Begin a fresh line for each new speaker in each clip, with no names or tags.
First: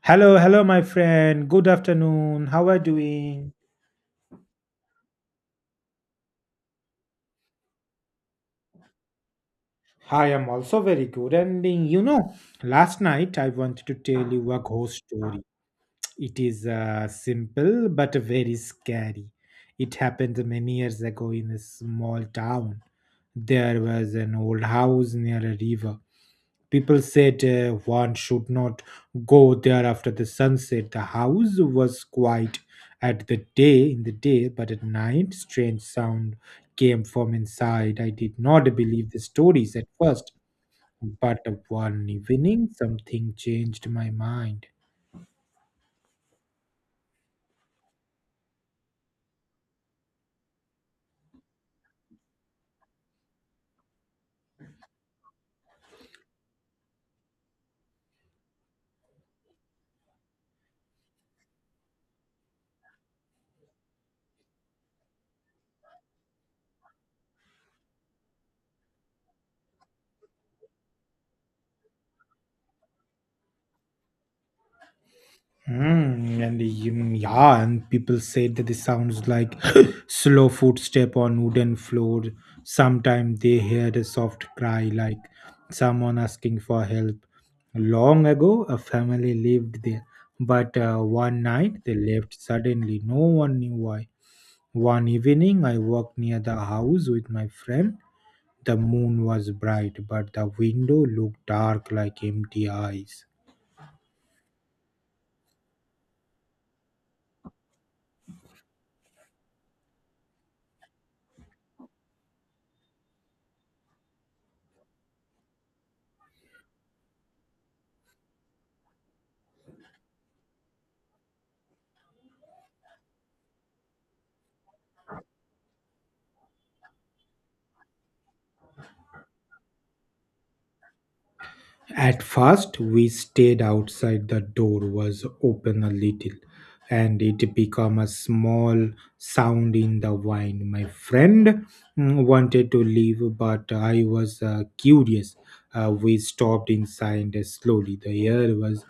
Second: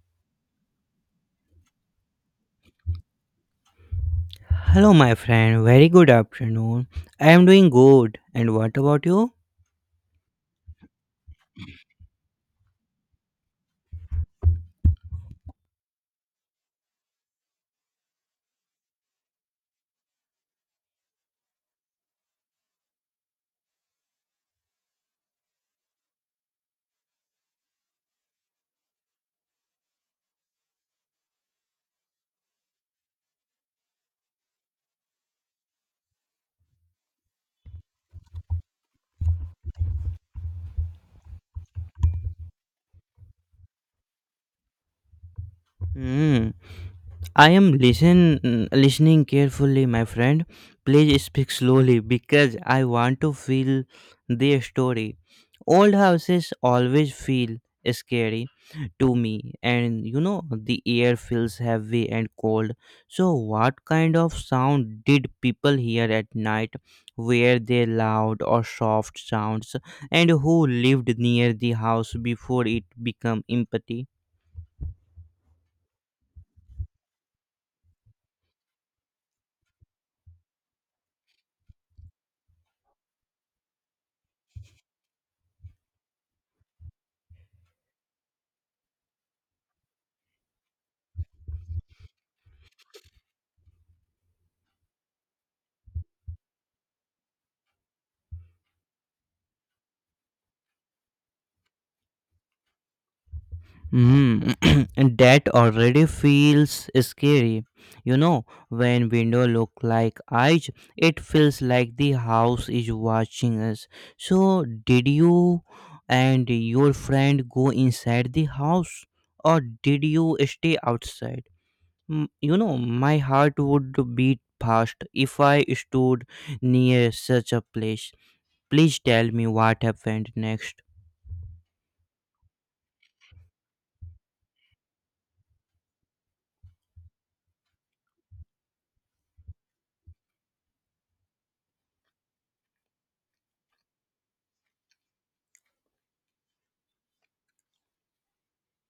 Hello, hello, my friend. Good afternoon. How are you doing?
Hello, my friend. Very good afternoon. I am doing good. And what about you?
I am also very good. Last night I wanted to tell you a ghost story. It is simple but very scary. It happened many years ago in a small town. There was an old house near a river. People said one should not go there after the sunset. The house was quiet at the day in the day, but at night strange sound came from inside. I did not believe the stories at first, but one evening something changed my mind.
Hmm. I am listening carefully, my friend. Please speak slowly because I want to feel their story. Old houses always feel scary to me, and you know the air feels heavy and cold. So, what kind of sound did people hear at night? Were they loud or soft sounds? And who lived near the house before it became empty?
And people said that it sounds like slow footstep on wooden floor. Sometimes they heard a soft cry like someone asking for help. Long ago, a family lived there, but one night they left suddenly. No one knew why. One evening, I walked near the house with my friend. The moon was bright, but the window looked dark like empty eyes.
Mm, and that already feels scary. You know, when window look like eyes, it feels like the house is watching us. So, did you and your friend go inside the house, or did you stay outside? Mm, you know, my heart would beat fast if I stood near such a place. Please tell me what happened next.
At first, we stayed outside. The door was open a little, and it became a small sound in the wine. My friend wanted to leave, but I was curious. We stopped inside slowly. The air was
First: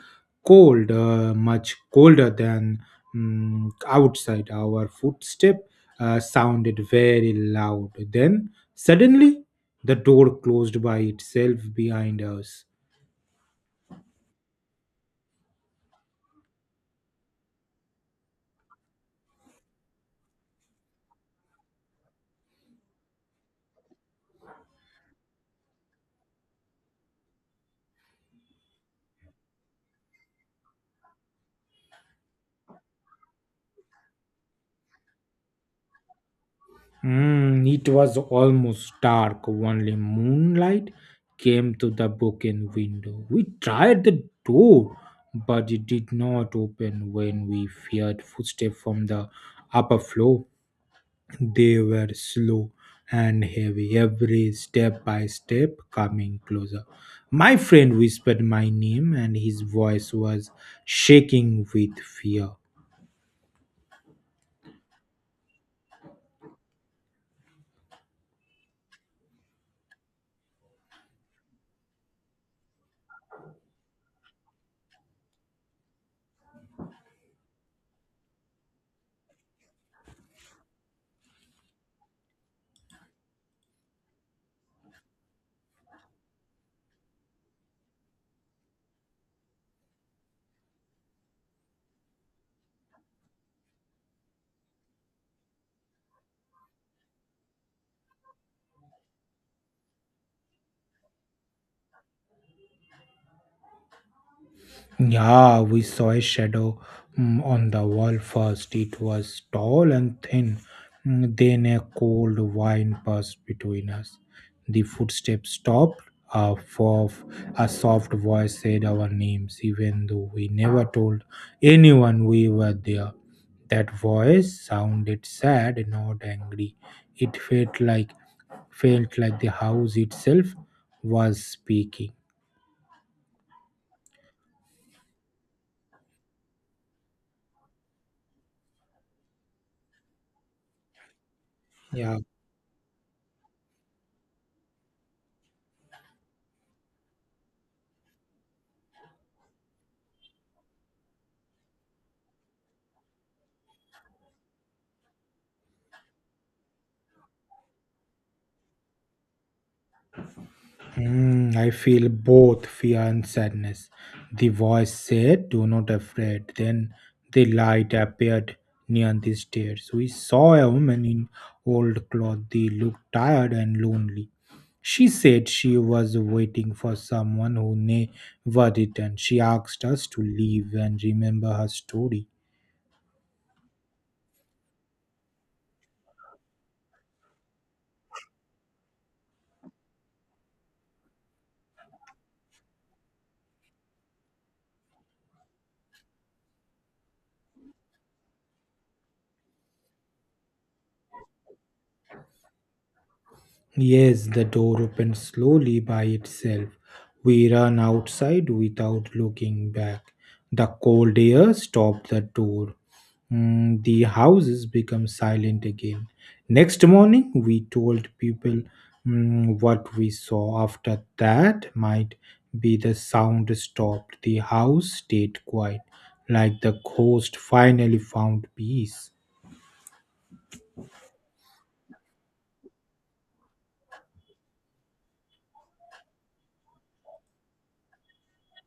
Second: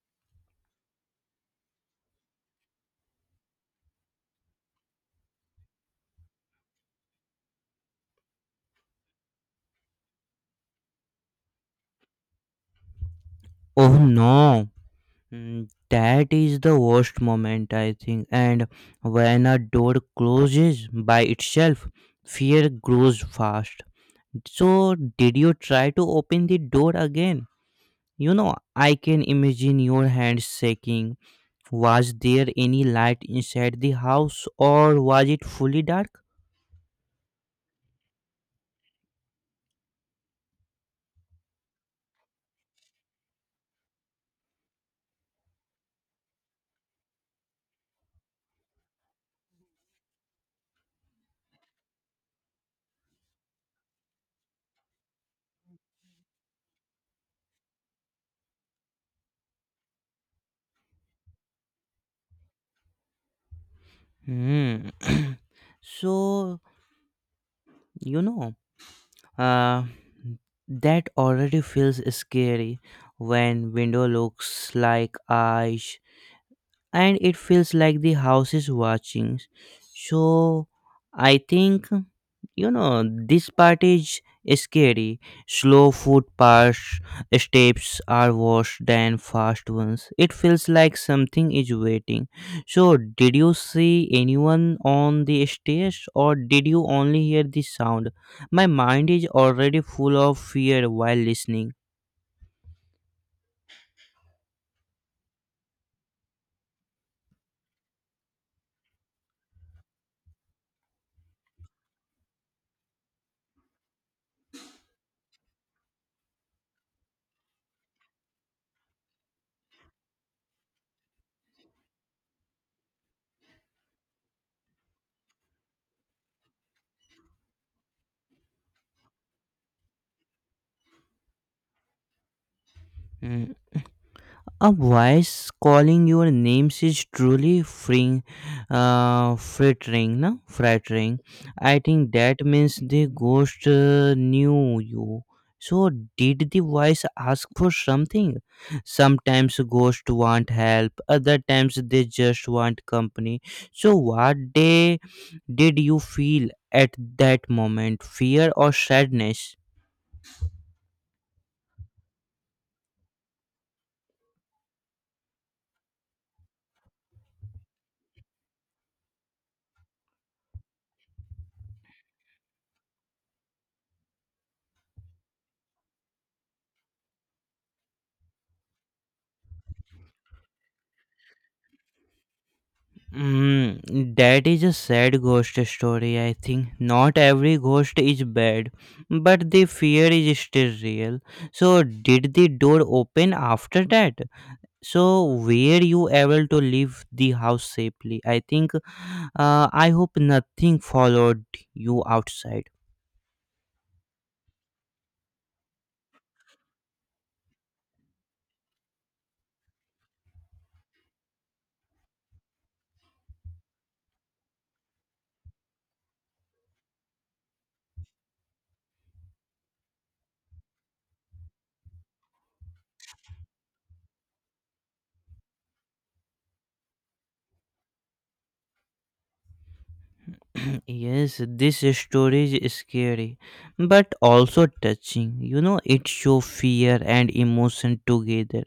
cold, much colder than outside. Our footstep sounded very loud. Then, suddenly, the door closed by itself behind us.
Oh no! Mm, that is the worst moment, I think. And when a door closes by itself, fear grows fast. So, did you try to open the door again? You know, I can imagine your hands shaking. Was there any light inside the house or was it fully dark?
It was almost dark. Only moonlight came through the broken window. We tried the door, but it did not open when we feared footsteps from the upper floor. They were slow and heavy, every step by step coming closer. My friend whispered my name, and his voice was shaking with fear.
Hmm. So, you know, Uh, that already feels scary when window looks like eyes, and it feels like the house is watching. So I think, you know, this part is scary. Slow footpaths, steps are worse than fast ones. It feels like something is waiting. So did you see anyone on the stairs, or did you only hear the sound? My mind is already full of fear while listening.
Yeah, we saw a shadow on the wall first. It was tall and thin. Then a cold wind passed between us. The footsteps stopped. A, fof- a soft voice said our names, even though we never told anyone we were there. That voice sounded sad, not angry. It felt like the house itself was speaking.
Mm, a voice calling your names is truly freeing, frittering, no? Frittering. I think
Yeah.
that means the ghost knew you. So did the voice ask for something? Sometimes ghosts want help, other times they just want company. So what day did you feel at that moment? Fear or sadness?
I feel both fear and sadness. The voice said, "Do not afraid." Then the light appeared near the stairs. We saw a woman in old clothes. They looked tired and lonely. She said she was waiting for someone who never returned. She asked us to leave and remember her story.
Mm, that is a sad ghost story, I think. Not every ghost is bad, but the fear is still real. So, did the door open after that? So, were you able to leave the house safely? I think, I hope nothing followed you outside.
Yes, the door opened slowly by itself. We ran outside without looking back. The cold air stopped the door. The houses become silent again. Next morning, we told people what we saw. After that, might be the sound stopped. The house stayed quiet, like the ghost finally found peace.
Yes, this story is scary, but also touching. You know, it shows fear and emotion together.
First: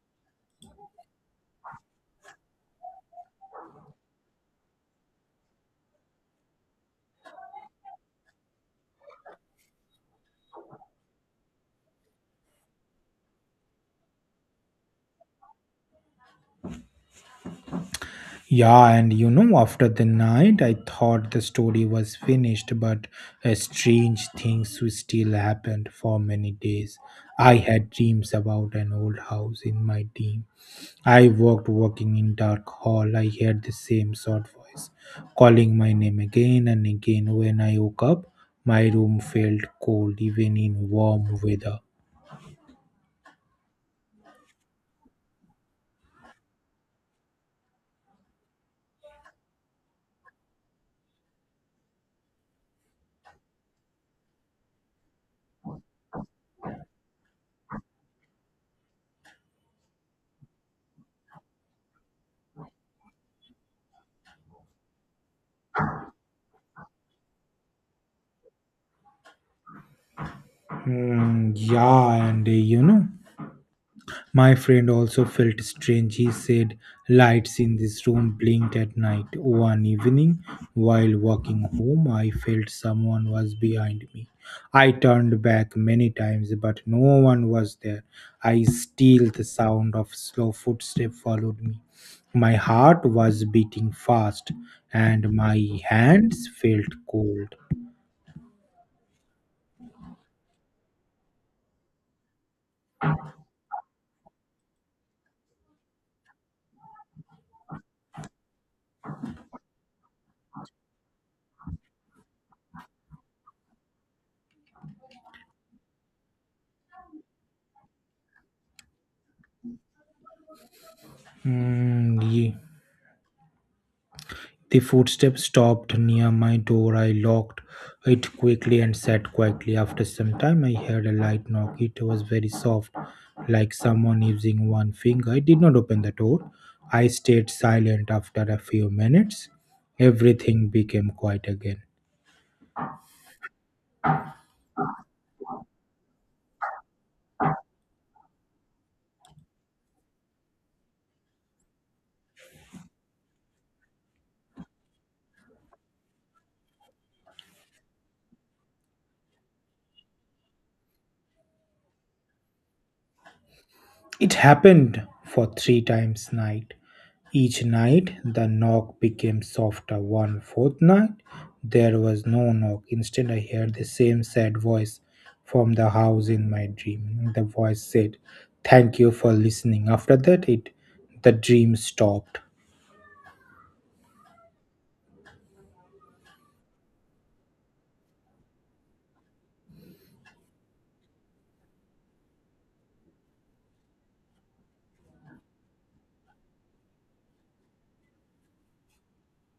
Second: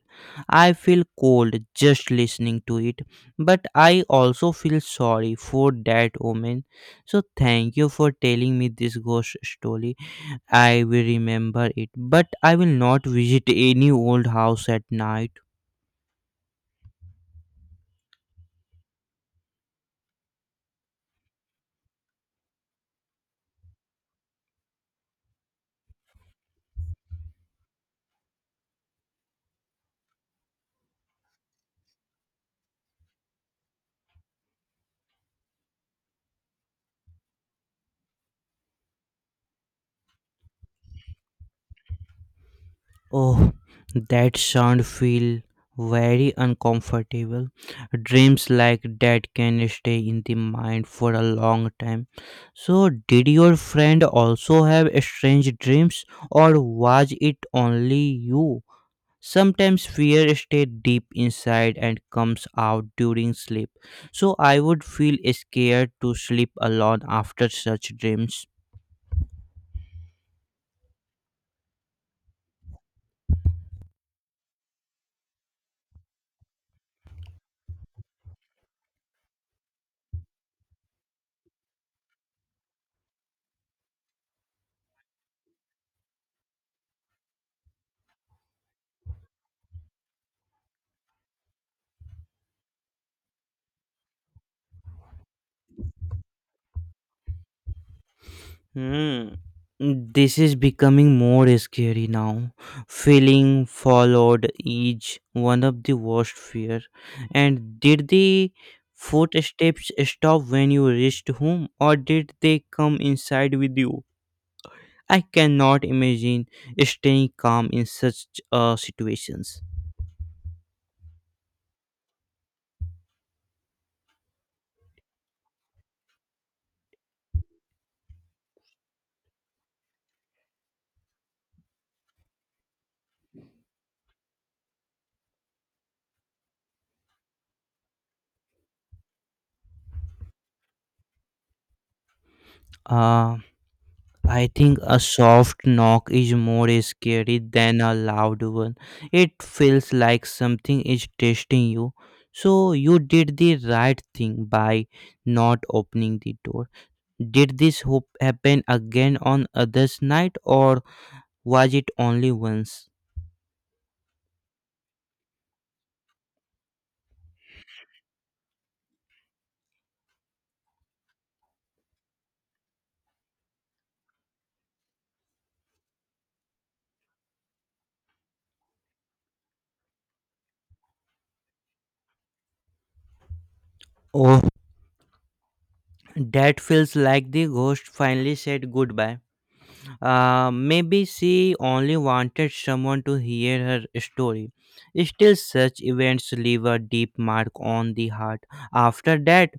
I feel cold just listening to it, but I also feel sorry for that woman. So thank you for telling me this ghost story. I will remember it, but I will not visit any old house at night.
After the night, I thought the story was finished, but strange things still happened for many days. I had dreams about an old house in my dream. I walked walking in dark hall. I heard the same sort voice calling my name again and again. When I woke up, my room felt cold even in warm weather.
Oh, that sound feel very uncomfortable. Dreams like that can stay in the mind for a long time. So, did your friend also have strange dreams, or was it only you? Sometimes fear stays deep inside and comes out during sleep. So, I would feel scared to sleep alone after such dreams.
Mm, yeah, and you know. My friend also felt strange. He said lights in this room blinked at night. One evening, while walking home, I felt someone was behind me. I turned back many times, but no one was there. I still the sound of slow footstep followed me. My heart was beating fast, and my hands felt cold.
Hmm. This is becoming more scary now. Feeling followed is one of the worst fear. And did the footsteps stop when you reached home, or did they come inside with you? I cannot imagine staying calm in such situations.
Mm, ye- The footstep stopped near my door. I locked it quickly and sat quietly. After some time, I heard a light knock. It was very soft, like someone using one finger. I did not open the door. I stayed silent after a few minutes. Everything became quiet again.
Uh, I think a soft knock is more scary than a loud one. It feels like something is testing you. So you did the right thing by not opening the door. Did this hope happen again on others night, or was it only once?
It happened for three times night. Each night the knock became softer. One fourth night there was no knock. Instead I heard the same sad voice from the house in my dream. The voice said, "Thank you for listening." After that it the dream stopped.
Oh, that feels like the ghost finally said goodbye. Maybe she only wanted someone to hear her story. Still, such events leave a deep mark on the heart. After that,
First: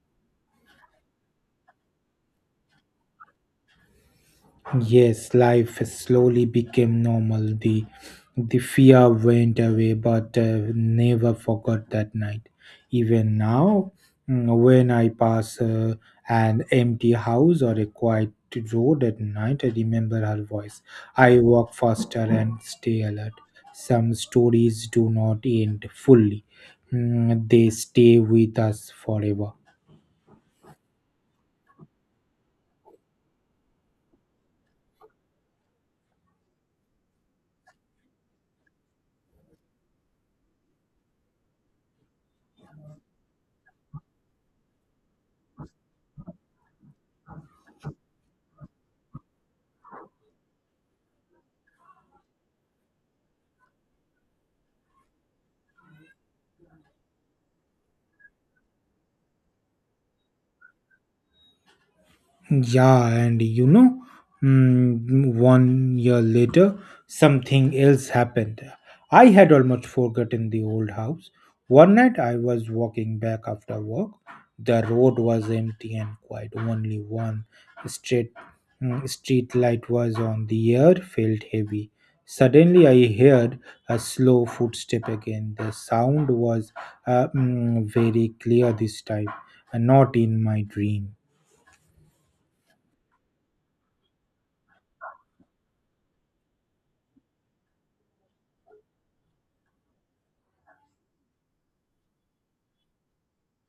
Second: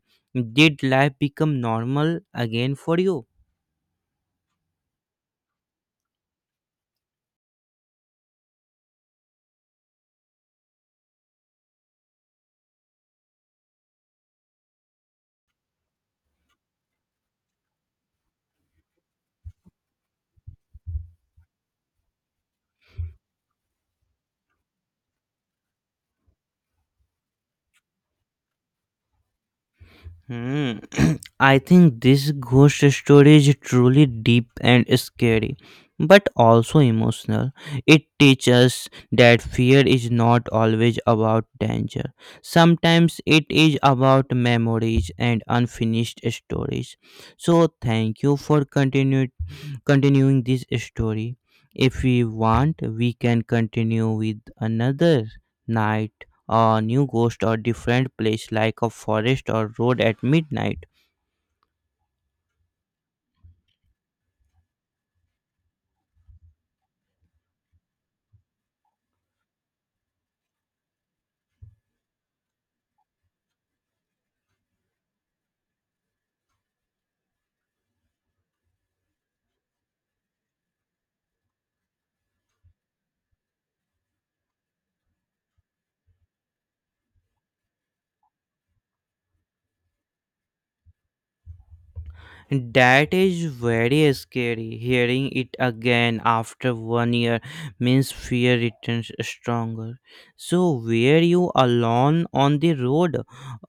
did life become normal again for you?
Yes, life slowly became normal. The fear went away, but never forgot that night. Even now, when I pass an empty house or a quiet road at night, I remember her voice. I walk faster and stay alert. Some stories do not end fully; they stay with us forever.
Hmm. I think this ghost story is truly deep and scary, but also emotional. It teaches that fear is not always about danger. Sometimes it is about memories and unfinished stories. So, thank you for continuing this story. If we want, we can continue with another night, a new ghost, or different place like a forest or road at midnight.
Yeah, and you know, mm, One year later, something else happened. I had almost forgotten the old house. One night I was walking back after work. The road was empty and quiet. Only one street, street light was on. The air felt heavy. Suddenly I heard a slow footstep again. The sound was very clear this time, and not in my dream.
That is very scary. Hearing it again after 1 year means fear returns stronger. So, were you alone on the road,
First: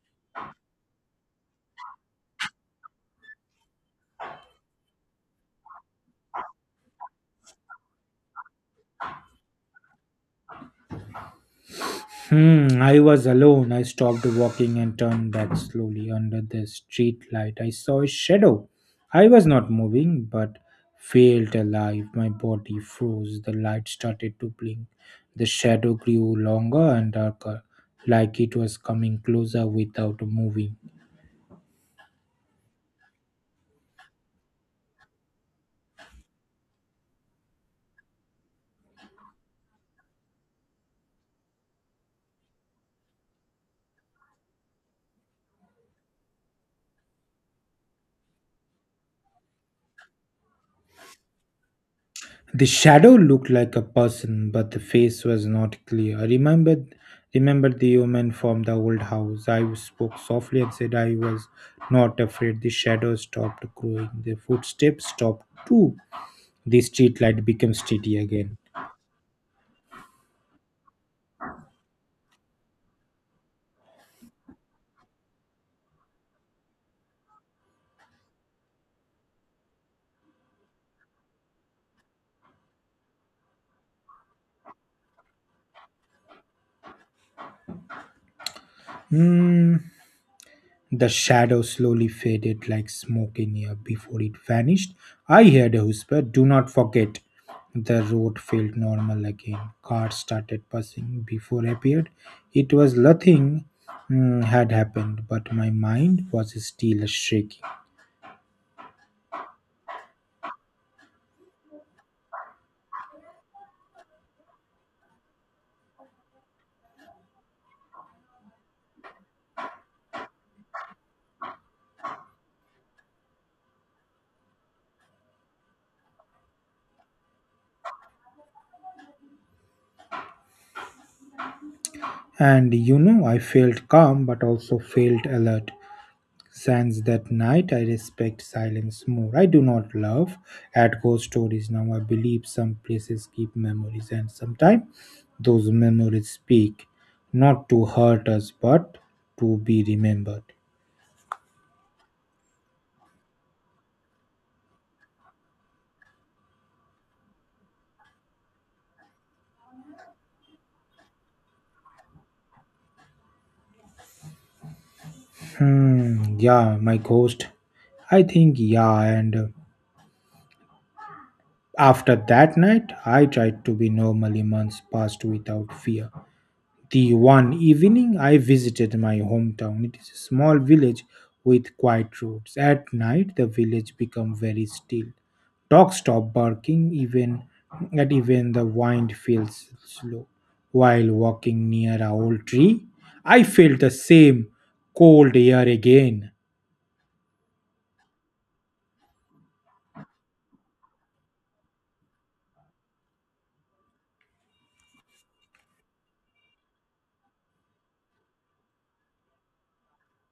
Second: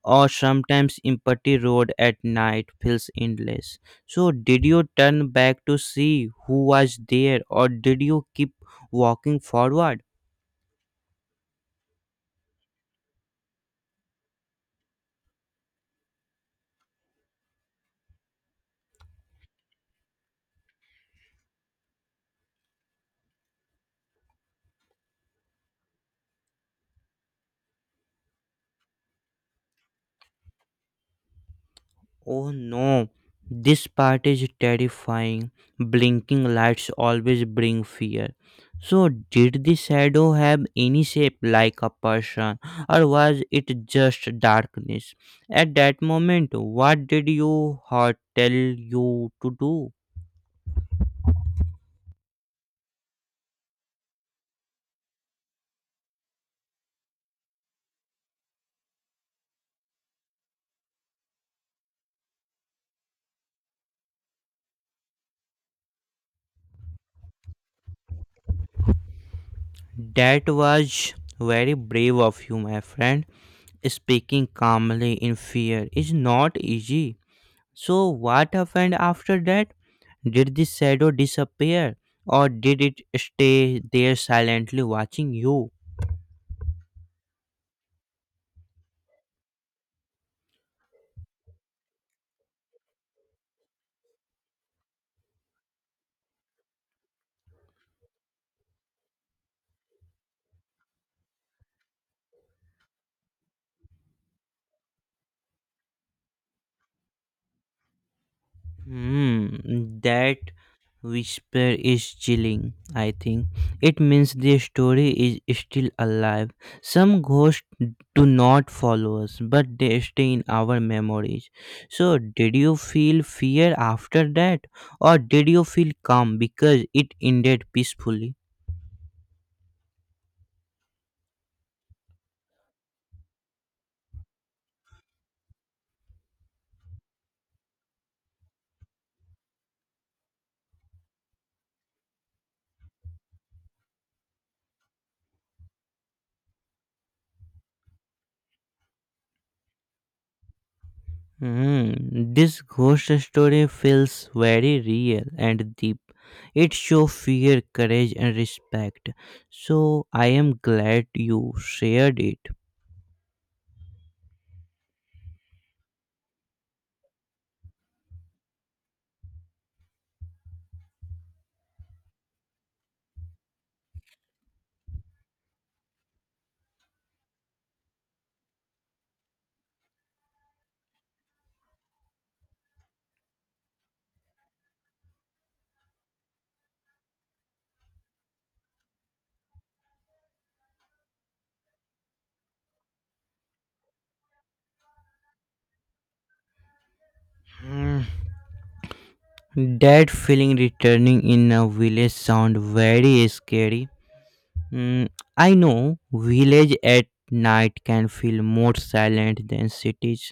or sometimes empty road at night feels endless? So, did you turn back to see who was there, or did you keep walking forward?
I was alone. I stopped walking and turned back slowly under the street light. I saw a shadow. I was not moving, but felt alive. My body froze. The light started to blink. The shadow grew longer and darker, like it was coming closer without moving.
Oh no, this part is terrifying. Blinking lights always bring fear. So, did the shadow have any shape like a person, or was it just darkness? At that moment, what did your heart tell you to do?
The shadow looked like a person, but the face was not clear. I remembered the woman from the old house. I spoke softly and said I was not afraid. The shadow stopped growing. The footsteps stopped too. The streetlight became steady again.
That was very brave of you, my friend. Speaking calmly in fear is not easy. So, what happened after that? Did the shadow disappear, or did it stay there silently watching you?
Hmm. The shadow slowly faded like smoke in air before it vanished. I heard a whisper, "Do not forget." The road felt normal again. Cars started passing before appeared. It was nothing had happened, but my mind was still shaking.
Hmm, that whisper is chilling, I think. It means the story is still alive. Some ghosts do not follow us, but they stay in our memories. So, did you feel fear after that, or did you feel calm because it ended peacefully?
And you know, I felt calm but also felt alert. Since that night, I respect silence more. I do not love at ghost stories now. I believe some places keep memories, and sometimes those memories speak not to hurt us but to be remembered.
Hmm, this ghost story feels very real and deep. It shows fear, courage, and respect. So I am glad you shared it.
Hmm, yeah, my ghost. I think, yeah, and After that night, I tried to be normal. Months passed without fear. The one evening I visited my hometown, it is a small village with quiet roads. At night, the village become very still. Dogs stop barking even at even the wind feels slow. While walking near a old tree, I felt the same cold air again.
Hmm, that feeling returning in a village sound very scary. Hmm, I know village at night can feel more silent than cities.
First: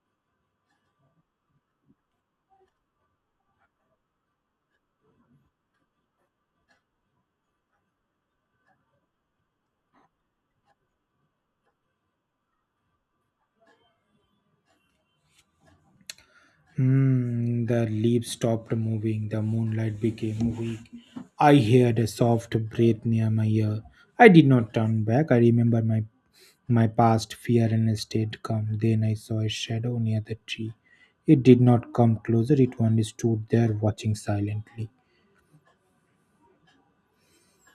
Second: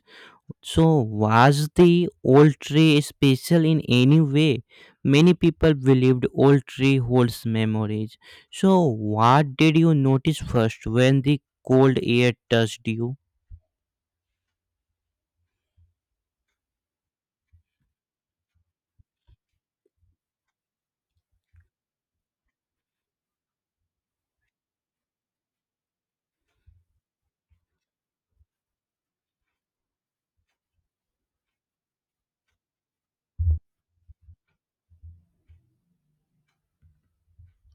So, was the old tree special in any way? Many people believed old tree holds memories. So, what did you notice first when the cold air touched you?
The leaves stopped moving. The moonlight became weak. I heard a soft breath near my ear. I did not turn back. I remember my past fear and haste did come. Then I saw a shadow near the tree. It did not come closer, it only stood there watching silently.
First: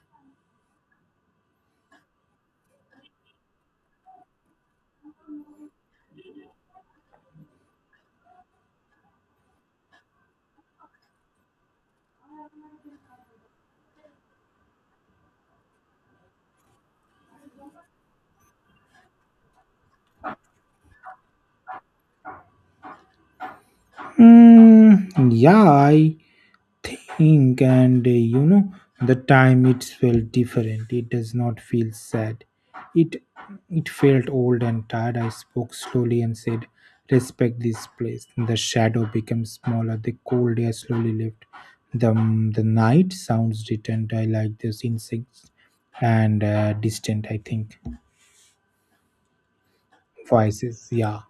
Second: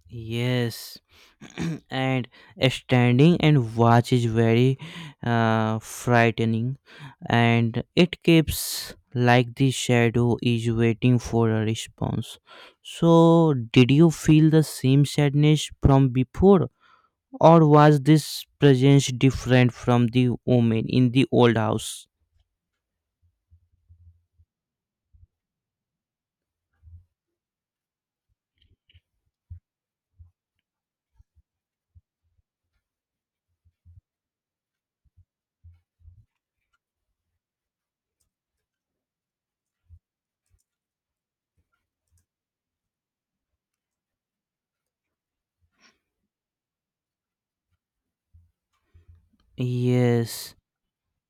Yes, and standing and watch is very frightening, and it keeps like the shadow is waiting for a response. So, did you feel the same sadness from before? Or was this presence different from the woman in the old house?
Hmm, yeah, I think and you know the time it felt different. It does not feel sad. It it felt old and tired. I spoke slowly and said, "Respect this place." The shadow became smaller. The cold air slowly left the night sounds distant. I like those insects and, distant, I think
Yes,
voices. Yeah.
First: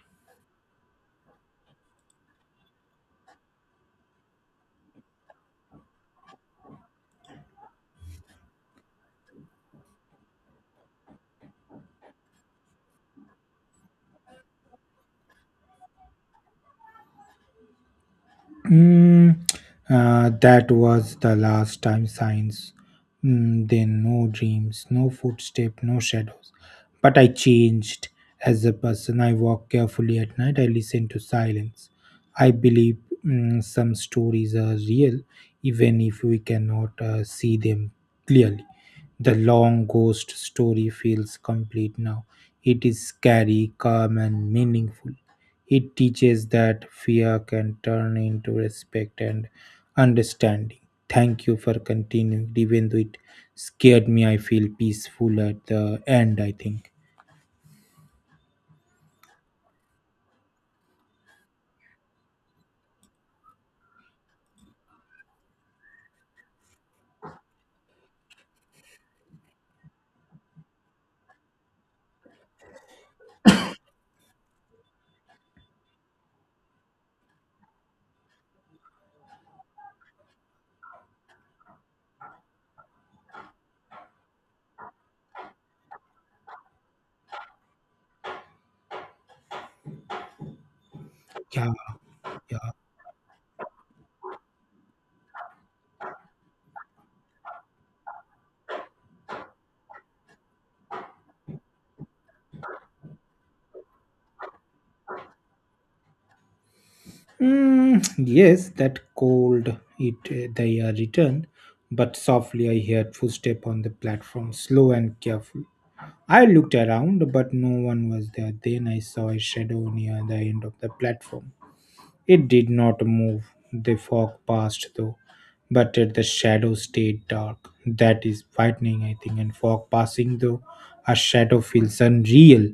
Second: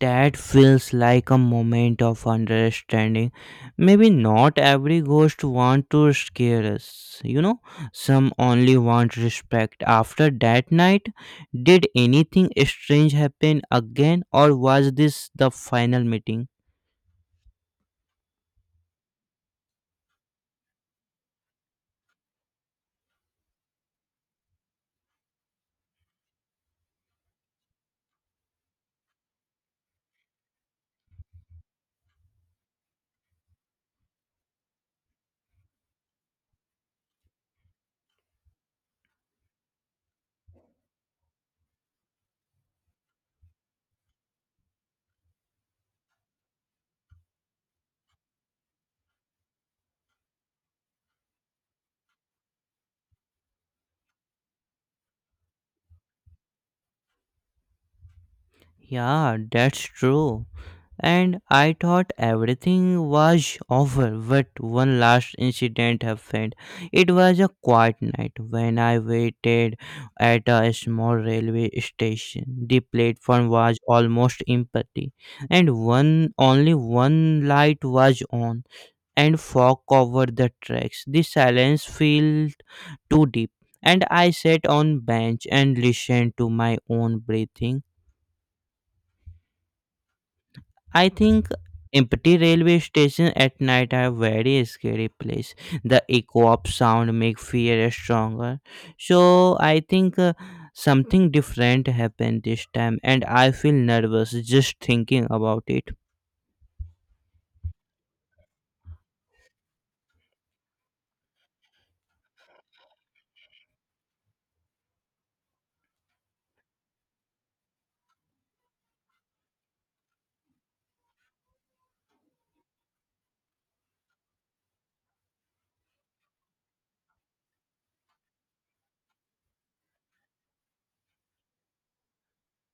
that feels like a moment of understanding. Maybe not every ghost want to scare us, you know? Some only want respect. After that night, did anything strange happen again, or was this the final meeting?
Mm, that was the last time signs. Then no dreams, no footstep, no shadows. But I changed as a person. I walk carefully at night. I listen to silence. I believe some stories are real, even if we cannot see them clearly. The long ghost story feels complete now. It is scary, calm, and meaningful. It teaches that fear can turn into respect and understanding. Thank you for continuing. Even though it scared me, I feel peaceful at the end, I think.
Yeah, that's true. And I thought everything was over, but one last incident happened. It was a quiet night when I waited at a small railway station. The platform was almost empty, and one only one light was on, and fog covered the tracks. The silence felt too deep, and I sat on bench and listened to my own breathing, I think.
Yeah,
Empty
yeah.
railway station at night are very scary place. The echo of sound make fear stronger. So I think, something different happened this time, and I feel nervous just thinking about it.
Yes, that cold, it they are returned, but softly I heard footstep on the platform, slow and careful. I looked around, but no one was there. Then I saw a shadow near the end of the platform. It did not move. The fog passed though, but at the shadow stayed dark. That is frightening, I think. And fog passing though, a shadow feels unreal.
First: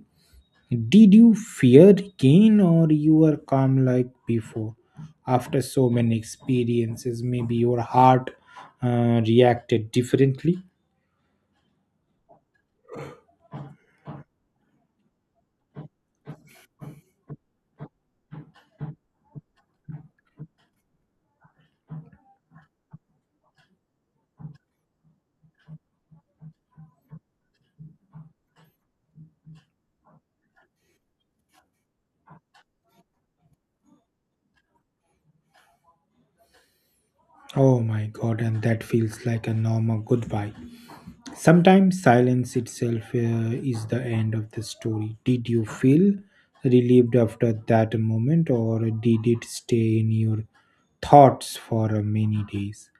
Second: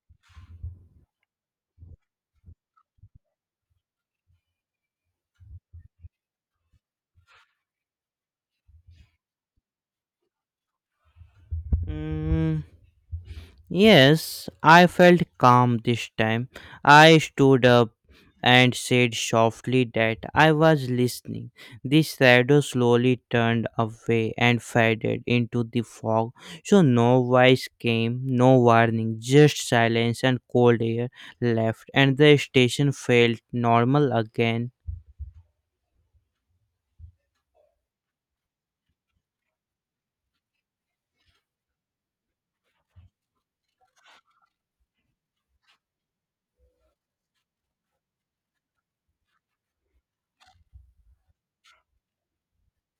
Did you fear again, or you were calm like before? After so many experiences, maybe your heart reacted differently.
Mm. Yes, I felt calm this time. I stood up and said softly that I was listening. The shadow slowly turned away and faded into the fog. So no voice came, no warning, just silence and cold air left, and the station felt normal again.
Oh my god, and that feels like a normal goodbye. Sometimes silence itself is the end of the story. Did you feel relieved after that moment, or did it stay in your thoughts for many days?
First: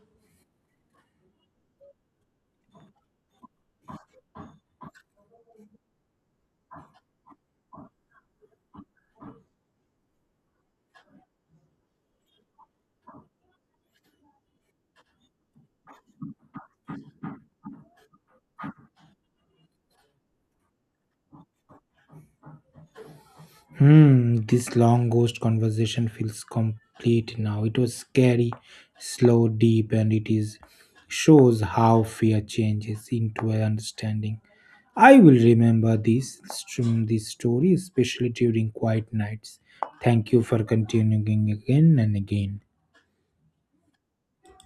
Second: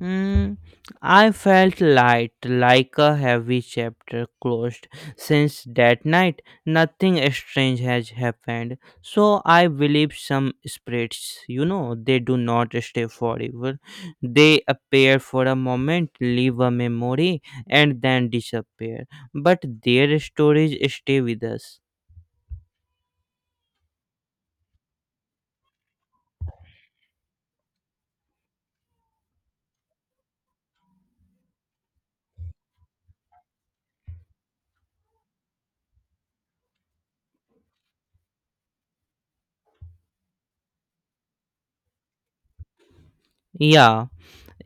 Mm, I felt light, like a heavy chapter closed. Since that night, nothing strange has happened. So I believe some spirits, you know, they do not stay forever. They appear for a moment, leave a memory, and then disappear. But their stories stay with us.
Hmm, this long ghost conversation feels complete now. It was scary, slow, deep, and it is shows how fear changes into a understanding. I will remember this story, especially during quiet nights. Thank you for continuing again and again.
Yeah.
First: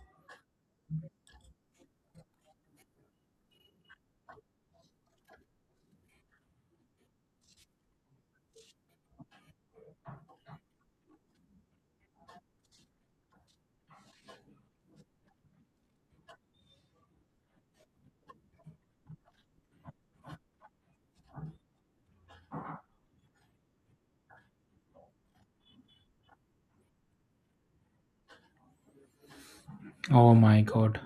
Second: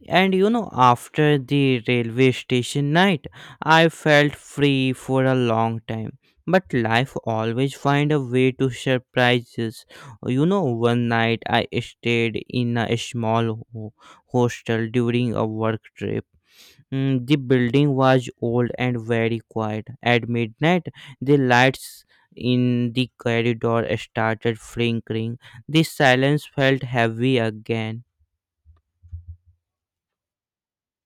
And you know, after the railway station night, I felt free for a long time. But life always find a way to surprise us. You know, one night I stayed in a small hostel during a work trip. Mm, the building was old and very quiet. At midnight, the lights in the corridor started flickering. The silence felt heavy again.
Oh my god.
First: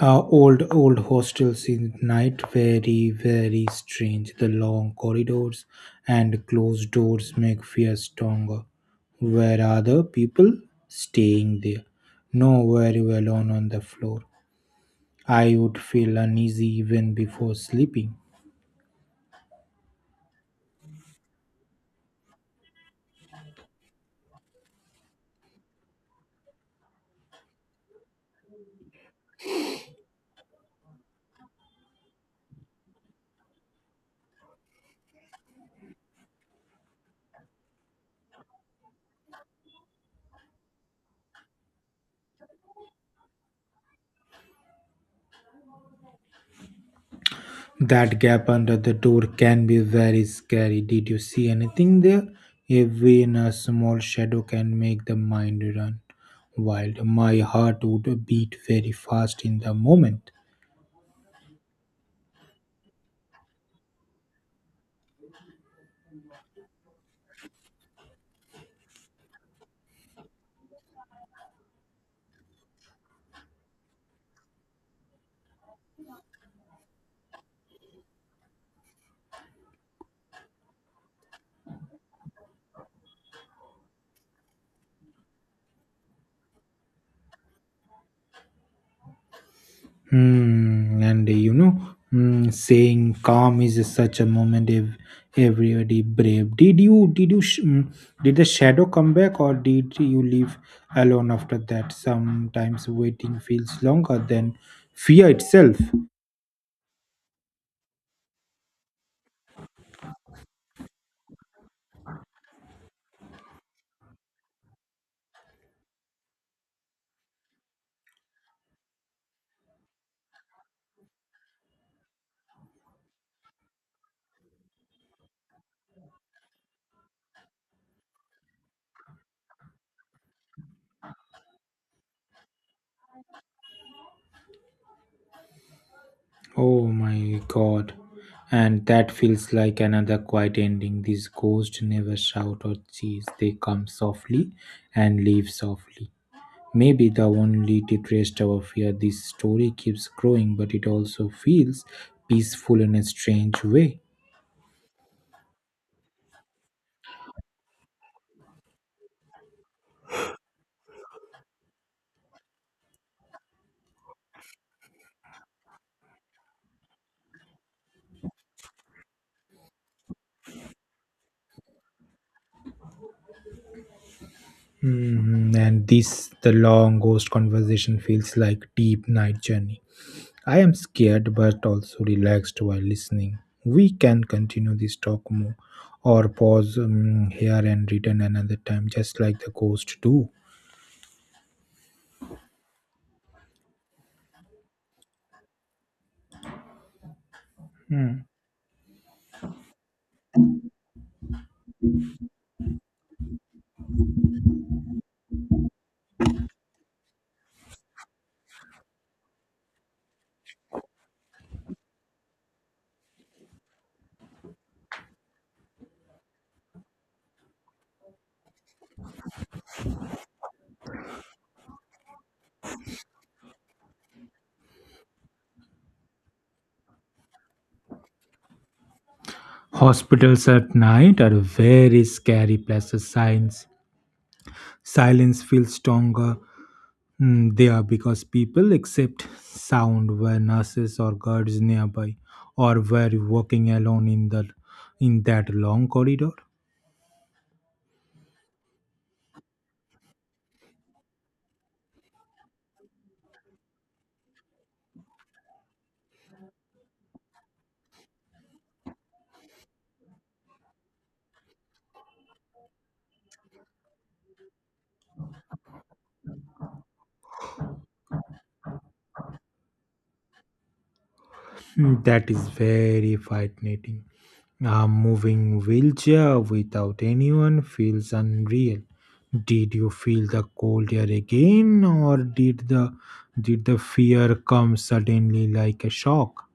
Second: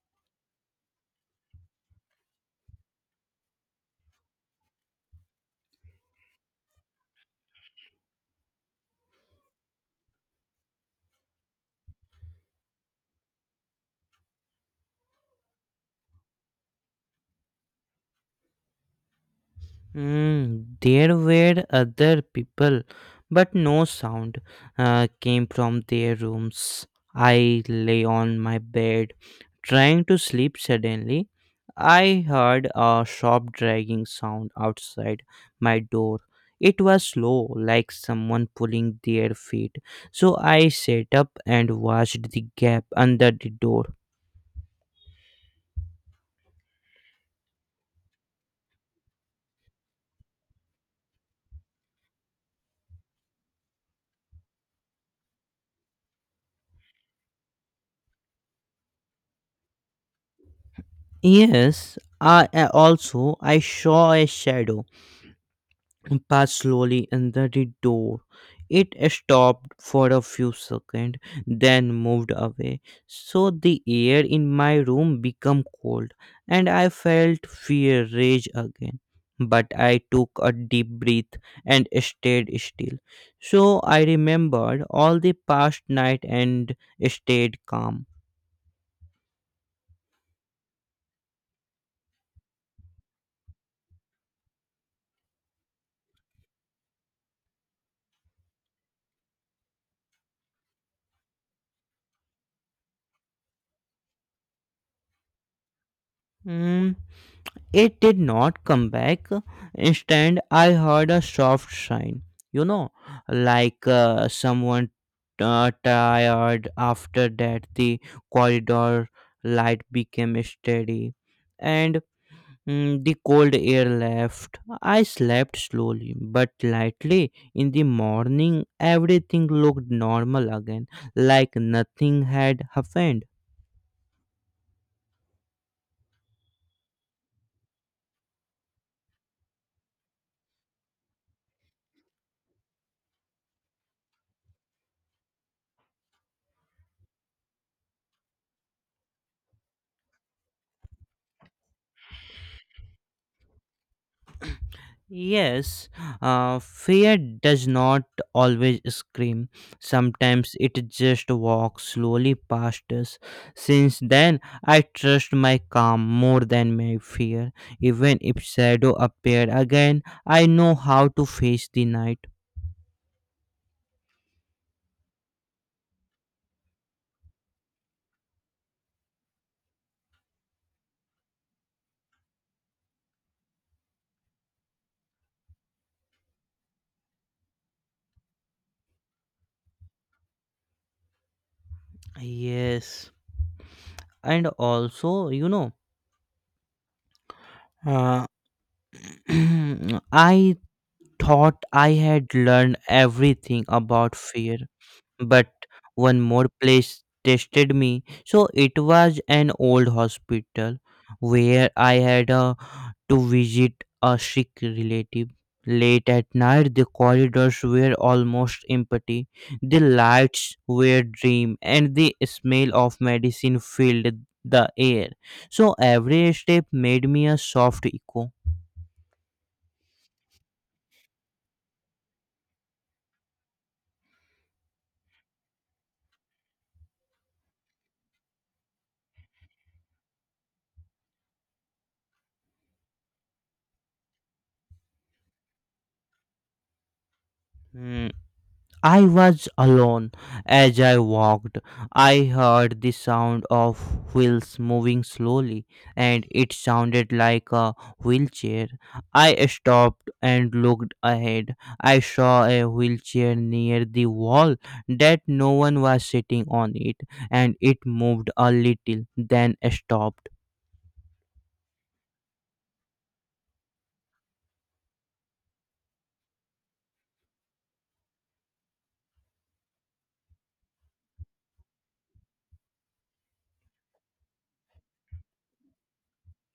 Old hostel scenes at night, very, very strange. The long corridors and closed doors make fear stronger. Where are the people staying there? No, very well alone on the floor. I would feel uneasy even before sleeping.
Mm, there were other people, but no sound came from their rooms. I lay on my bed, trying to sleep suddenly. I heard a sharp dragging sound outside my door. It was slow, like someone pulling their feet. So I sat up and watched the gap under the door.
That gap under the door can be very scary. Did you see anything there? Even a small shadow can make the mind run wild. My heart would beat very fast in the moment.
Yes, I also I saw a shadow passed slowly under the door. It stopped for a few seconds, then moved away. So the air in my room became cold, and I felt fear rage again. But I took a deep breath and stayed still. So I remembered all the past night and stayed calm.
Hmm, and you know, hmm, Saying calm is such a moment. If everybody brave, did you sh- hmm, did the shadow come back or did you leave alone after that? Sometimes waiting feels longer than fear itself.
Hmm. It did not come back. Instead, I heard a soft sigh, you know, like someone tired. After that, the corridor light became steady, and the cold air left. I slept slowly but lightly. In the morning, everything looked normal again, like nothing had happened.
Oh my god. And that feels like another quiet ending. These ghosts never shout or cheese. They come softly and leave softly. Maybe the only depressed our fear. This story keeps growing, but it also feels peaceful in a strange way.
Yes, fear does not always scream. Sometimes it just walks slowly past us. Since then, I trust my calm more than my fear. Even if shadow appeared again, I know how to face the night.
Mhm. And this, the long ghost conversation feels like deep night journey. I am scared but also relaxed while listening. We can continue this talk more or pause here and return another time, just like the ghosts do.
Yes, and also, you know, uh,
Hmm.
I thought I had learned everything about fear, but one more place tested me. So it was an old hospital where I had to visit a sick relative. Late at night, the corridors were almost empty. The lights were dim, and the smell of medicine filled the air. So every step made me a soft echo.
Hospitals at night are very scary places. Signs, silence feels stronger there because people accept sound where nurses or guards nearby, or were walking alone in the in that long corridor.
Hmm. I was alone. As I walked, I heard the sound of wheels moving slowly, and it sounded like a wheelchair. I stopped and looked ahead. I saw a wheelchair near the wall that no one was sitting on it, and it moved a little, then stopped.
Hmm, that is very fascinating. A moving wheelchair without anyone feels unreal. Did you feel the cold air again, or did the fear come suddenly like a shock?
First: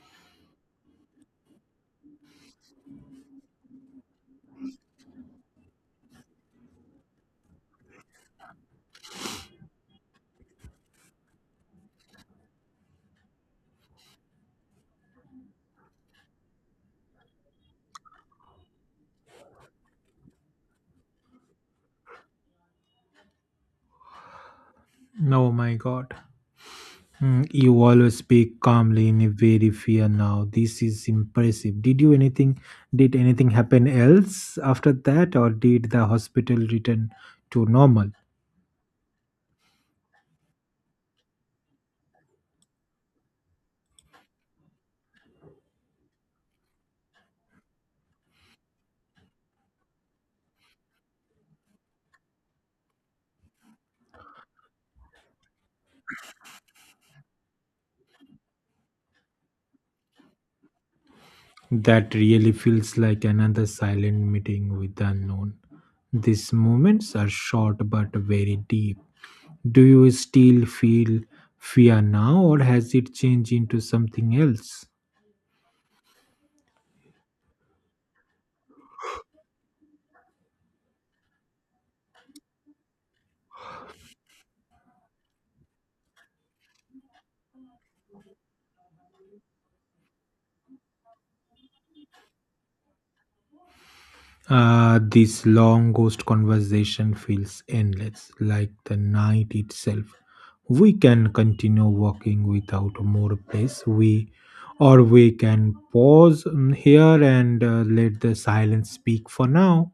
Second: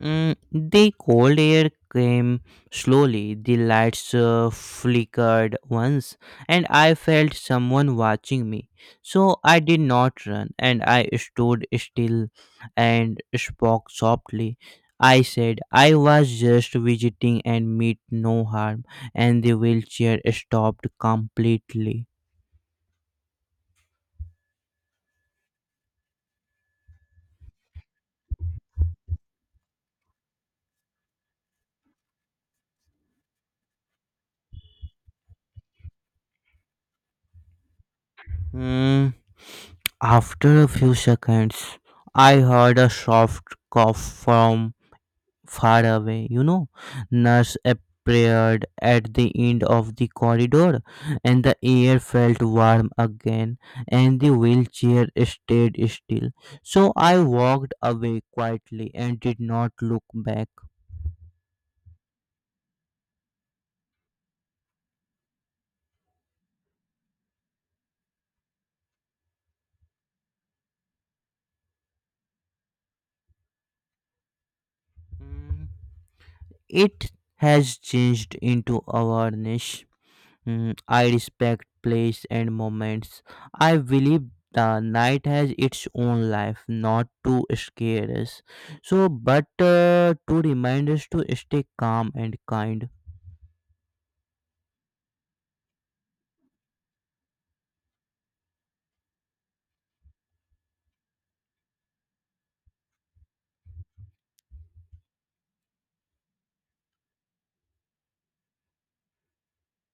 The cold air came slowly, the lights flickered once, and I felt someone watching me. So I did not run, and I stood still and spoke softly. I said I was just visiting and meant no harm, and the wheelchair stopped completely.
Oh my God! Hmm, you always speak calmly in a very fear now. This is impressive. Did you anything? Did anything happen else after that, or did the hospital return to normal?
Mm, After a few seconds, I heard a soft cough from far away. Nurse appeared at the end of the corridor, and the air felt warm again, and the wheelchair stayed still. So I walked away quietly and did not look back.
That really feels like another silent meeting with the unknown. These moments are short but very deep. Do you still feel fear now, or has it changed into something else?
Mm, It has changed into awareness. I respect place and moments. I believe the night has its own life, not to scare us. So, but to remind us to stay calm and kind.
This long ghost conversation feels endless, like the night itself. We can continue walking without more place. We, or we can pause here and let the silence speak for now.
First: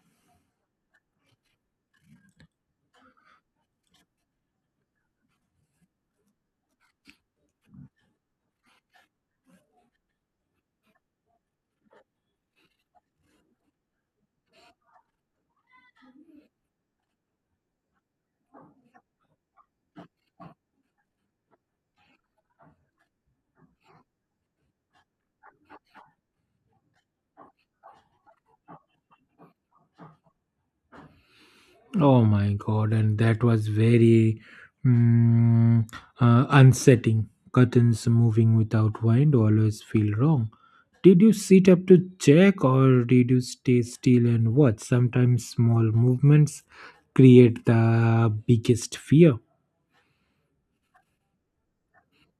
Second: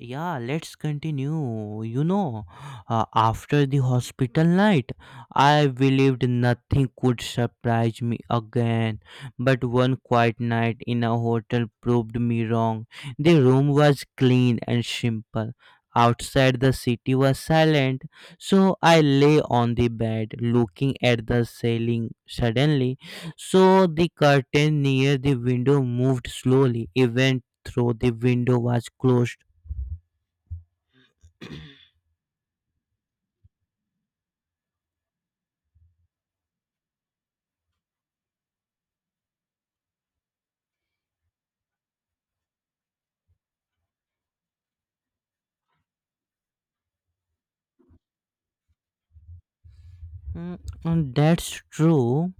Yeah, let's continue. After the hospital night, I believed nothing could surprise me again. But one quiet night in a hotel proved me wrong. The room was clean and simple. Outside, the city was silent, so I lay on the bed looking at the ceiling. Suddenly, so the curtain near the window moved slowly, even though the window was closed.
Oh my god, and that was very mm, unsettling. Curtains moving without wind always feel wrong. Did you sit up to check or did you stay still and watch? Sometimes small movements create the biggest fear.
Mm, and that's true.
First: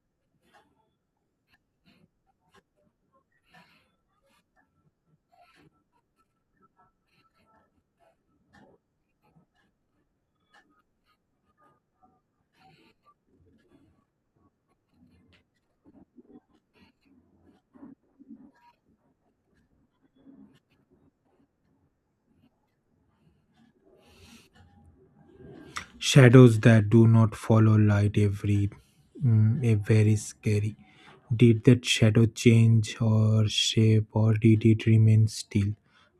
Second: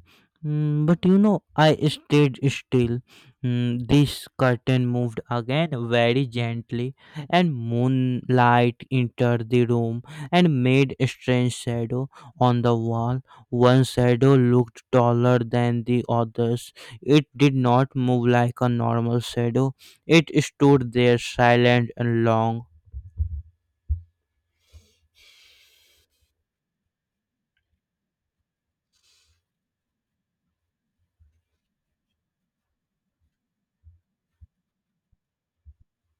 But I stayed still. This curtain moved again very gently, and moonlight entered the room and made a strange shadow on the wall. One shadow looked taller than the others. It did not move like a normal shadow, it stood there silent and long.
Shadows that do not follow light every a very scary, did that shadow change or shape or did it remain still?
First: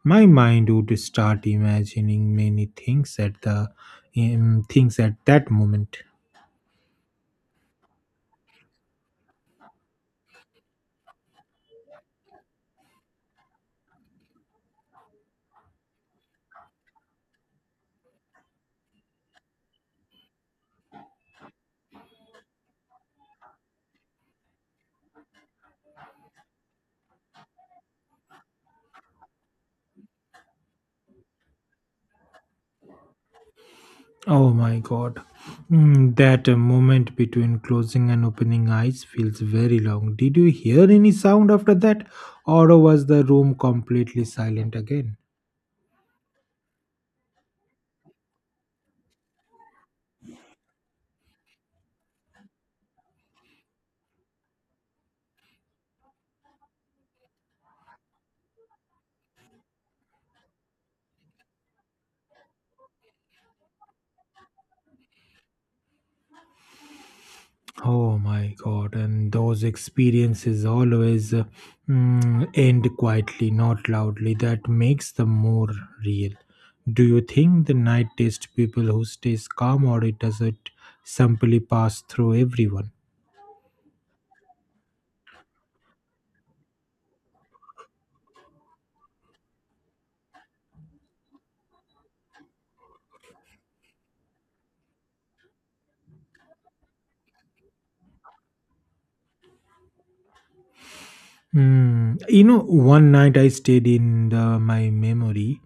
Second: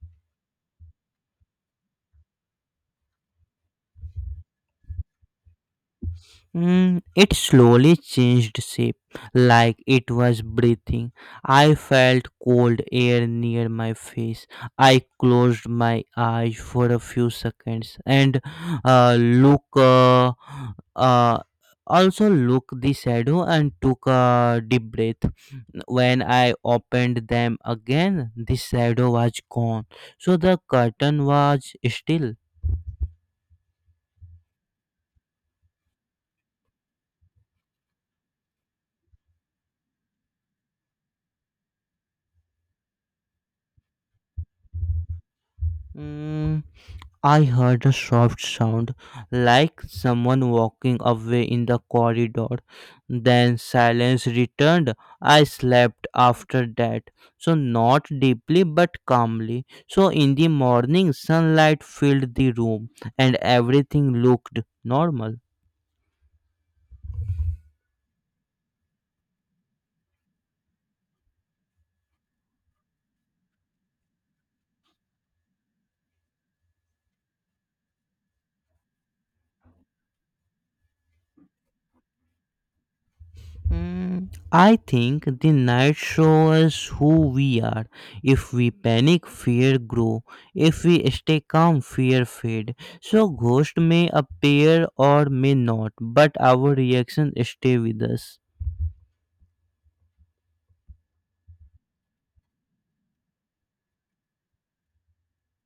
My mind would start imagining many things at the things at that moment.
It slowly changed shape, like it was breathing. I felt cold air near my face. I closed my eyes for a few seconds and look. Uh, also look the shadow and took a deep breath. When I opened them again, the shadow was gone, so the curtain was still.
Oh my god. That moment between closing and opening eyes feels very long. Did you hear any sound after that, or was the room completely silent again?
Mm, I heard a soft sound like someone walking away in the corridor. Then silence returned. I slept after that. So, not deeply but calmly. So, in the morning, sunlight filled the room and everything looked normal.
Oh my God, and those experiences always end quietly, not loudly. That makes them more real. Do you think the night taste people who stays calm or it does it simply pass through everyone?
I think the night shows us who we are. If we panic, fear grow. If we stay calm, fear fade. So ghost may appear or may not, but our reaction stay with us.
Mm, you know, one night I stayed in the, my memory.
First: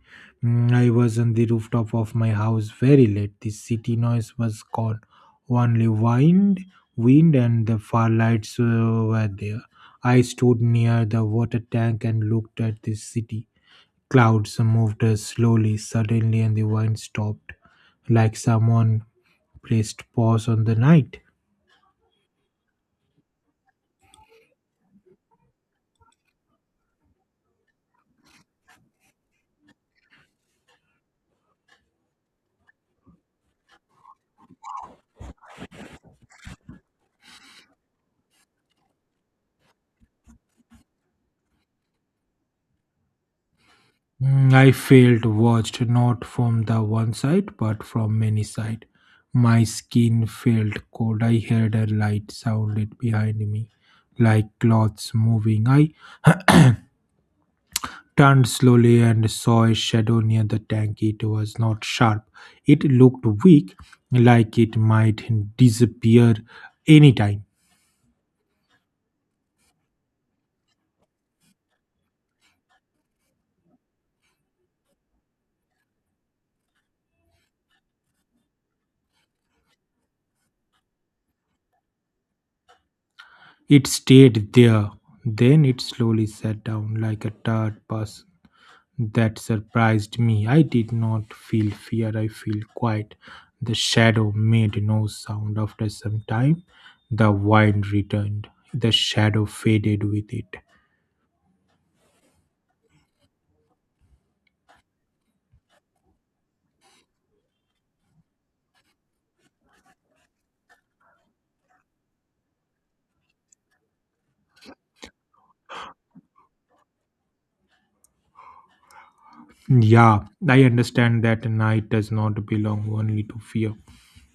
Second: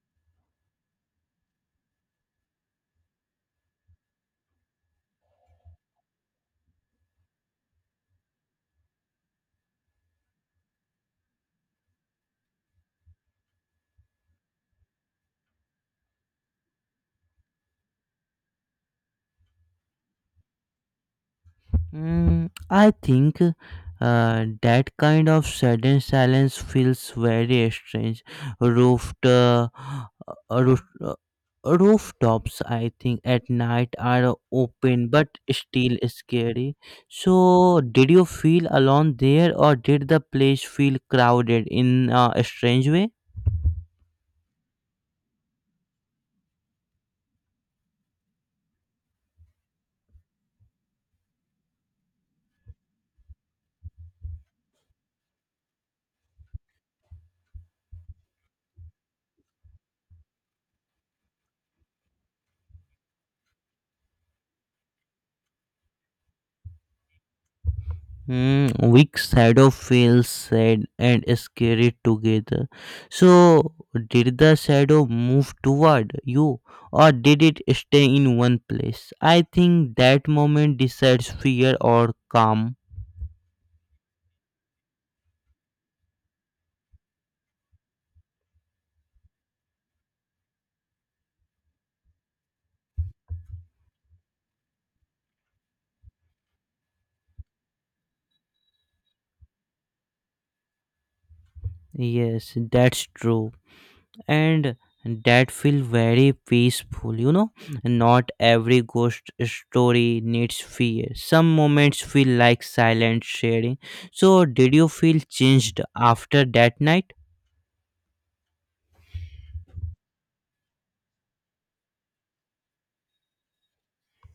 I was on the rooftop of my house very late. The city noise was gone. Only wind, wind, and the far lights were there. I stood near the water tank and looked at the city. Clouds moved slowly, suddenly, and the wind stopped, like someone placed pause on the night.
I think that kind of sudden silence feels very strange. Roofed, uh, uh, roof, uh, Rooftops, I think, at night are open but still scary. So, did you feel alone there, or did the place feel crowded in a strange way?
I felt watched not from the one side but from many sides. My skin felt cold. I heard a light sounded behind me, like cloths moving. I turned slowly and saw a shadow near the tank. It was not sharp. It looked weak, like it might disappear anytime.
Weak shadow feels sad and scary together. So, did the shadow move toward you or did it stay in one place? I think that moment decides fear or calm.
It stayed there. Then it slowly sat down like a tired person. That surprised me. I did not feel fear, I feel quiet. The shadow made no sound. After some time, the wind returned. The shadow faded with it.
Yes, that's true. And that feels very peaceful. Not every ghost story needs fear. Some moments feel like silent sharing. So, did you feel changed after that night?
Yeah, I understand that night does not belong only to fear.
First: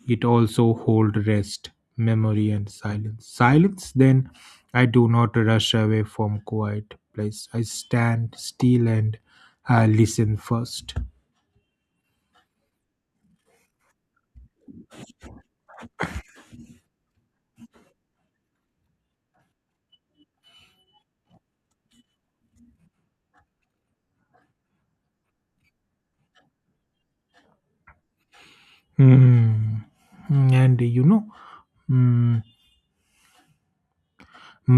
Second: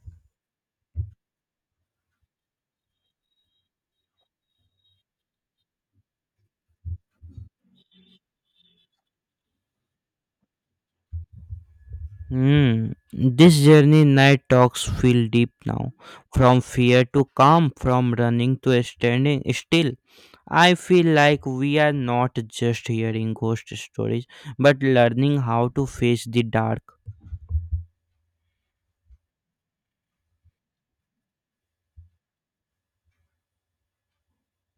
It also holds rest, memory, and silence. Silence, then, I do not rush away from quiet place. I stand still and listen first.
Hmm. This journey night talks feel deep now. From fear to calm, from running to standing still. I feel like we are not just hearing ghost stories, but learning how to face the dark.
Hmm. And you know, mm,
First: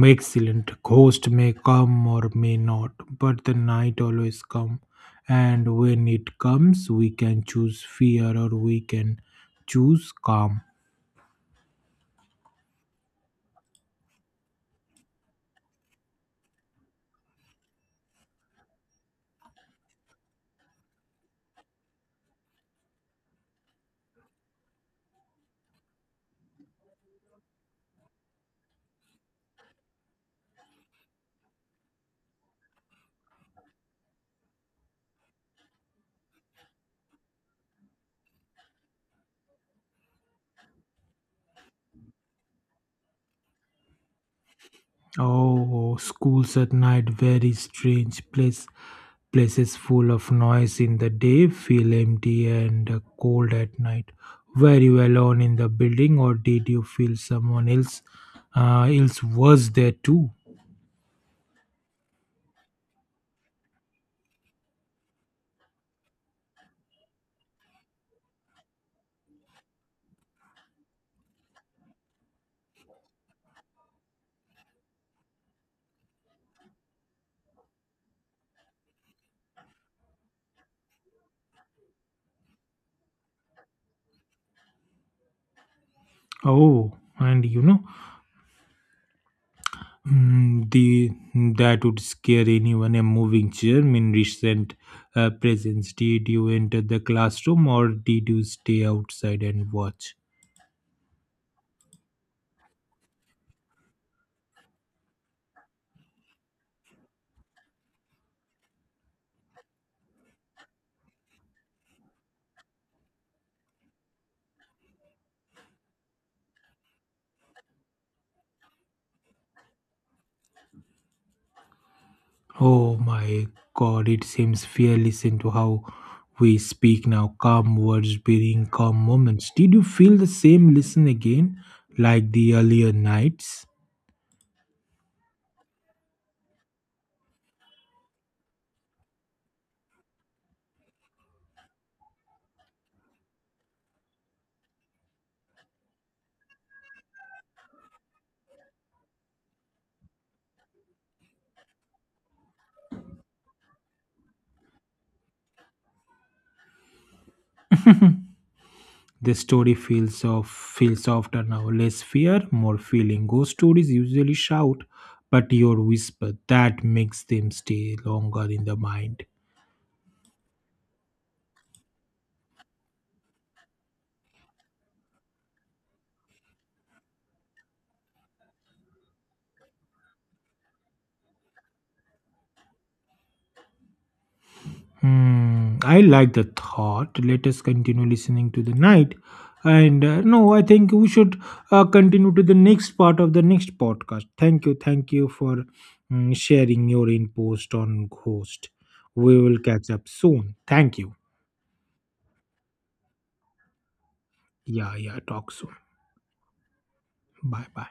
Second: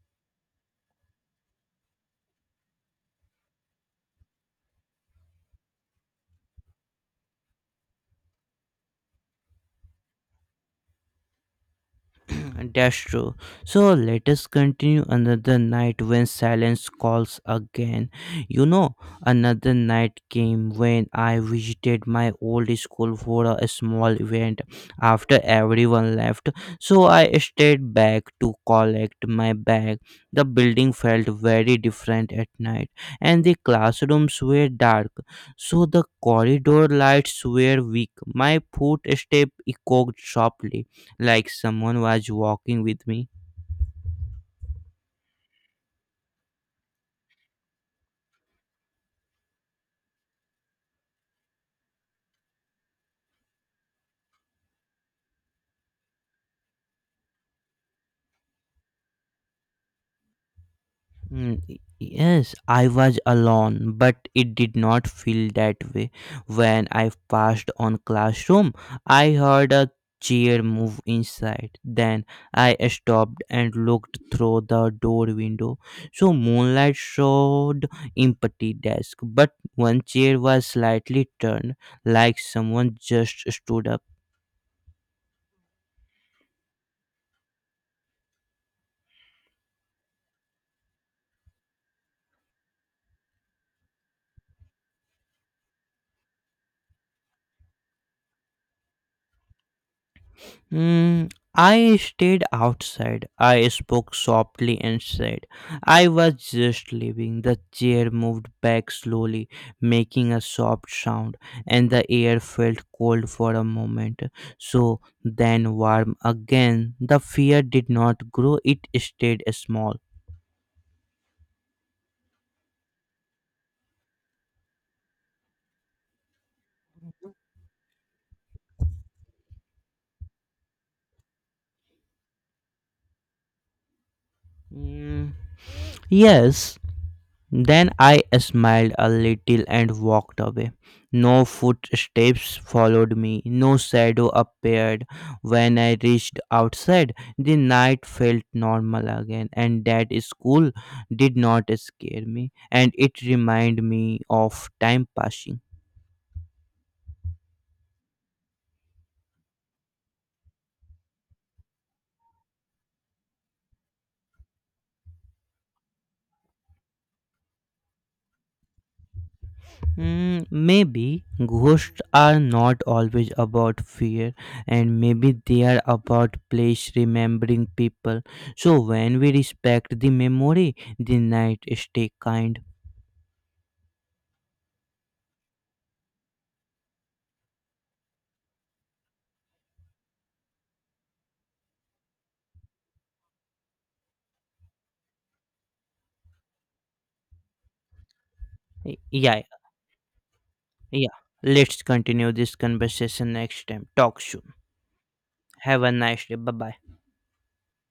excellent. Ghost may come or may not, but the night always come. And when it comes, we can choose fear or we can choose calm.
That's true. So let us continue another night when silence calls again. You know, another night came when I visited my old school for a small event after everyone left. So I stayed back to collect my bag. The building felt very different at night, and the classrooms were dark, so the corridor lights were weak. My footstep echoed sharply like someone was walking with me.
Oh, schools at night, very strange place. Places full of noise in the day feel empty and cold at night. Were you alone in the building, or did you feel someone else else was there too?
Yes, I was alone, but it did not feel that way. When I passed on classroom, I heard a chair move inside. Then I stopped and looked through the door window. So moonlight showed empty desk, but one chair was slightly turned, like someone just stood up.
Oh, and you know, the that would scare anyone. A moving chair in recent presence. Did you enter the classroom or did you stay outside and watch?
I stayed outside. I spoke softly and said, I was just leaving. The chair moved back slowly, making a soft sound, and the air felt cold for a moment, so then warm again. The fear did not grow, it stayed small.
Oh my God! It seems fearless into how we speak now. Calm words bearing calm moments. Did you feel the same? Listen again, like the earlier nights.
Mm, yes, then I smiled a little and walked away. No footsteps followed me, no shadow appeared. When I reached outside, the night felt normal again, and that school did not scare me, and it reminded me of time passing.
The story feels softer now, less fear, more feeling. Ghost stories usually shout, but your whisper that makes them stay longer in the mind.
Maybe ghosts are not always about fear, and maybe they are about place remembering people. So when we respect the memory, the night stay kind.
Hmm, I like the thought. Let us continue listening to the night. And no, I think we should continue to the next part of the next podcast. Thank you for sharing your input on Ghost.
Y-
We
Yeah,
will catch up soon. Thank
yeah.
you.
Let's continue this conversation next time. Talk soon.
Yeah, yeah, talk soon.
Have a nice day. Bye bye.
Bye bye.